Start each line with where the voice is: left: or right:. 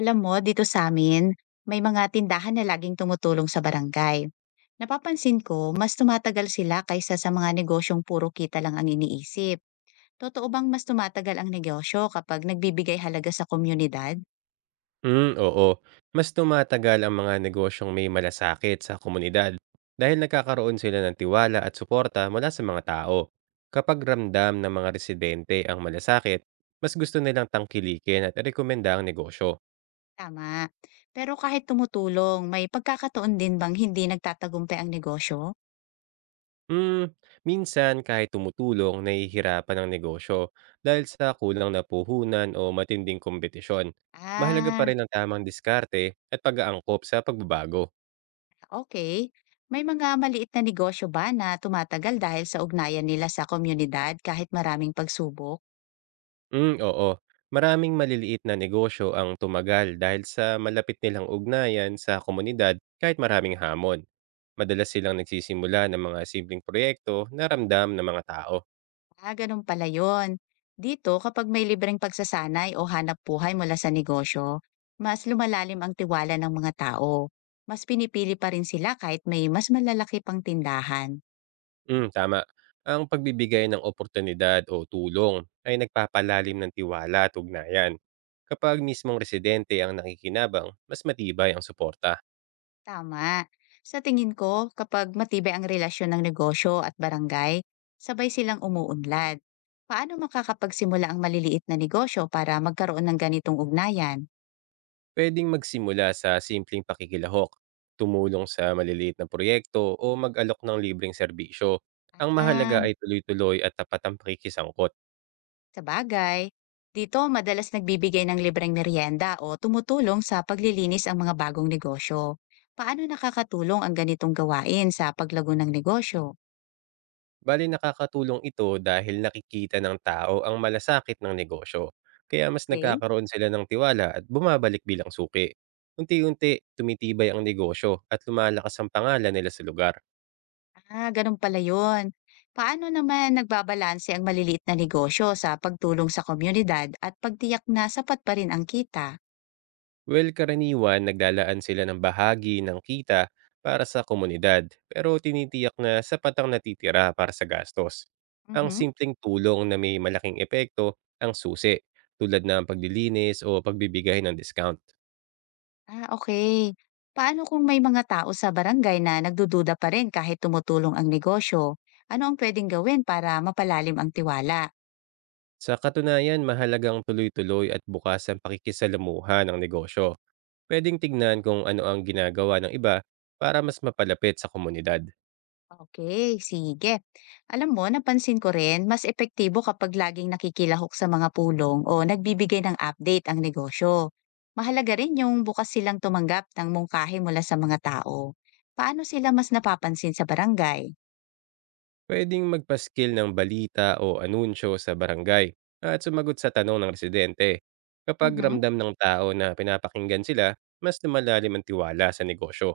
left: Alam mo, dito sa amin, may mga tindahan na laging tumutulong sa barangay. Napapansin ko, mas tumatagal sila kaysa sa mga negosyong puro kita lang ang iniisip. Totoo bang mas tumatagal ang negosyo kapag nagbibigay halaga sa komunidad?
right: Hmm, oo. Mas tumatagal ang mga negosyong may malasakit sa komunidad dahil nagkakaroon sila ng tiwala at suporta mula sa mga tao. Kapag ramdam ng mga residente ang malasakit, mas gusto nilang tangkilikin at rekomenda ang negosyo.
left: Tama. Pero kahit tumutulong, may pagkakataon din bang hindi nagtatagumpay ang negosyo?
right: Hmm, Minsan kahit tumutulong, nahihirapan ang negosyo dahil sa kulang na puhunan o matinding kompetisyon. Mahalaga
left: Ah,
right: pa rin ang tamang diskarte at pag-aangkop sa pagbabago.
left: okay. May mga maliit na negosyo ba na tumatagal dahil sa ugnayan nila sa komunidad kahit maraming pagsubok?
right: Hmm, oo. Maraming maliliit na negosyo ang tumagal dahil sa malapit nilang ugnayan sa komunidad kahit maraming hamon. Madalas silang nagsisimula ng mga simpleng proyekto na ramdam ng mga tao.
left: Ah, ganun pala yun. Dito, kapag may libreng pagsasanay o hanap buhay mula sa negosyo, mas lumalalim ang tiwala ng mga tao. Mas pinipili pa rin sila kahit may mas malalaki pang tindahan.
right: Hmm, tama. Ang pagbibigay ng oportunidad o tulong ay nagpapalalim ng tiwala at ugnayan. Kapag mismong residente ang nakikinabang, mas matibay ang suporta.
left: Tama. Sa tingin ko, kapag matibay ang relasyon ng negosyo at barangay, sabay silang umuunlad. Paano makakapagsimula ang maliliit na negosyo para magkaroon ng ganitong ugnayan?
right: Puwedeng magsimula sa simpleng pakikilahok, tumulong sa maliliit na proyekto o mag-alok ng libreng serbisyo. Ang mahalaga
left: Ah,
right: ay tuloy-tuloy at tapat ang pakikisangkot.
left: sa bagay, dito madalas nagbibigay ng libreng merienda o tumutulong sa paglilinis ang mga bagong negosyo. Paano nakakatulong ang ganitong gawain sa paglago ng negosyo?
right: Bale nakakatulong ito dahil nakikita ng tao ang malasakit ng negosyo. Kaya mas
left: Okay.
right: nagkakaroon sila ng tiwala at bumabalik bilang suki. Unti-unti tumitibay ang negosyo at lumalakas ang pangalan nila sa lugar.
left: Ah, ganun pala yun. Paano naman nagbabalanse ang maliliit na negosyo sa pagtulong sa komunidad at pagtiyak na sapat pa rin ang kita?
right: Well, karaniwan naglalaan sila ng bahagi ng kita para sa komunidad, pero tinitiyak na sapat ang natitira para sa gastos. Ang
left: Mhm.
right: simpleng tulong na may malaking epekto ang susi, tulad ng paglilinis o pagbibigay ng discount.
left: Ah, okay. Paano kung may mga tao sa barangay na nagdududa pa rin kahit tumutulong ang negosyo? Ano ang pwedeng gawin para mapalalim ang tiwala?
right: Sa katunayan, mahalagang tuloy-tuloy at bukas ang pakikisalamuha ng negosyo. Pwedeng tignan kung ano ang ginagawa ng iba para mas mapalapit sa komunidad.
left: Okay, sige. Alam mo, napansin ko rin mas epektibo kapag laging nakikilahok sa mga pulong o nagbibigay ng update ang negosyo. Mahalaga rin yung bukas silang tumanggap ng mungkahi mula sa mga tao. Paano sila mas napapansin sa barangay?
right: Pwedeng magpaskil ng balita o anunsyo sa barangay at sumagot sa tanong ng residente. Kapag
left: Mhm.
right: ramdam ng tao na pinapakinggan sila, mas lumalalim ang tiwala sa negosyo.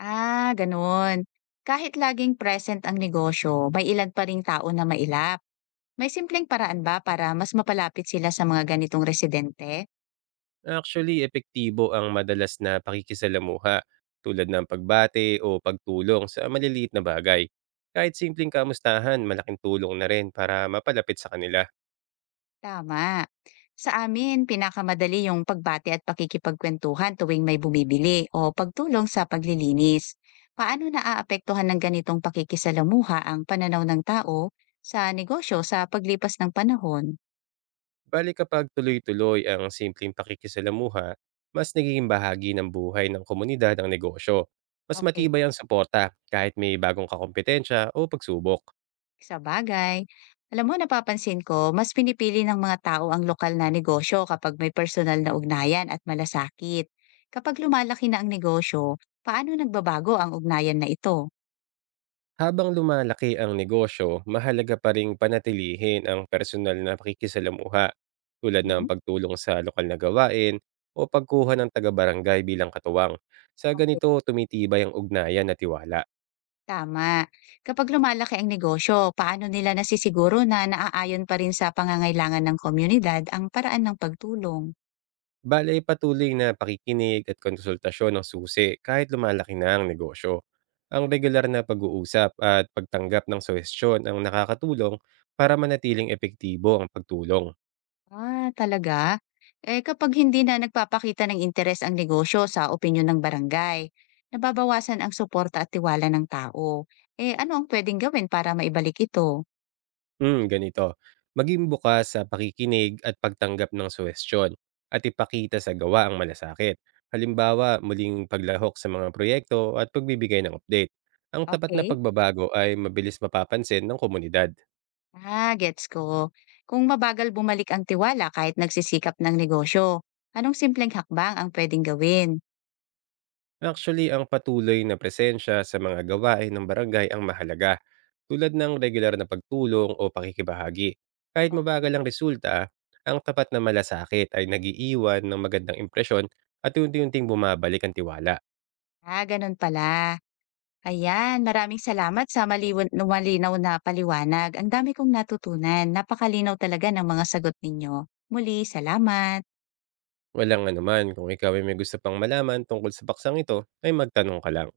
left: Ah, ganun. Kahit laging present ang negosyo, may ilan pa ring tao na mailap. May simpleng paraan ba para mas mapalapit sila sa mga ganitong residente?
right: Actually, epektibo ang madalas na pakikisalamuha tulad ng pagbate o pagtulong sa maliliit na bagay. Kahit simpleng kamustahan, malaking tulong na rin para mapalapit sa kanila.
left: Tama. Sa amin, pinakamadali yung pagbati at pakikipagkwentuhan tuwing may bumibili o pagtulong sa paglilinis. Paano naaapektuhan ng ganitong pakikisalamuha ang pananaw ng tao sa negosyo sa paglipas ng panahon?
right: Bale kapag tuloy-tuloy ang simpleng pakikisalamuha, mas nagiging bahagi ng buhay ng komunidad ang negosyo. Mas
left: Okay,
right: matibay ang suporta kahit may bagong kakompetensya o pagsubok.
left: sa bagay. Alam mo, napapansin ko, mas pinipili ng mga tao ang lokal na negosyo kapag may personal na ugnayan at malasakit. Kapag lumalaki na ang negosyo, paano nagbabago ang ugnayan na ito?
right: Habang lumalaki ang negosyo, mahalaga pa ring panatilihin ang personal na pakikisalamuha tulad ng
left: Mhm.
right: pagtulong sa lokal na gawain o pagkuha ng taga-barangay bilang katuwang. Sa
left: Okay.
right: ganito, tumitibay ang ugnayan at tiwala.
left: Tama. Kapag lumalaki ang negosyo, paano nila nasisiguro na naaayon pa rin sa pangangailangan ng komunidad ang paraan ng pagtulong?
right: Bale, patuloy na pakikinig at konsultasyon ng susi kahit lumalaki na ang negosyo. Ang regular na pag-uusap at pagtanggap ng suhestyon ang nakakatulong para manatiling epektibo ang pagtulong.
left: Ah, talaga? Eh kapag hindi na nagpapakita ng interes ang negosyo sa opinyon ng barangay, nababawasan ang suporta at tiwala ng tao. Eh ano ang pwedeng gawin para maibalik ito?
right: Ganito. Maging bukas sa pakikinig at pagtanggap ng suhestyon at ipakita sa gawa ang malasakit. Halimbawa, muling paglahok sa mga proyekto at pagbibigay ng update. Ang tapat na
left: Okay?
right: pagbabago ay mabilis mapapansin ng komunidad.
left: Ah, gets ko. Kung mabagal bumalik ang tiwala kahit nagsisikap ng negosyo, anong simpleng hakbang ang pwedeng gawin?
right: Actually, ang patuloy na presensya sa mga gawain ng barangay ang mahalaga, tulad ng regular na pagtulong o pakikibahagi. Kahit
left: Okay.
right: mabagal ang resulta, ang tapat na malasakit ay nagiiwan ng magandang impresyon at unti-unting bumabalik ang tiwala.
left: Ah, ganun pala. Ayan, maraming salamat sa maliwan malinaw na paliwanag. Ang dami kong natutunan. Napakalinaw talaga ng mga sagot ninyo. Muli, salamat.
right: Walang anuman, kung ikaw ay may gusto pang malaman tungkol sa baksang ito, ay magtanong ka lang.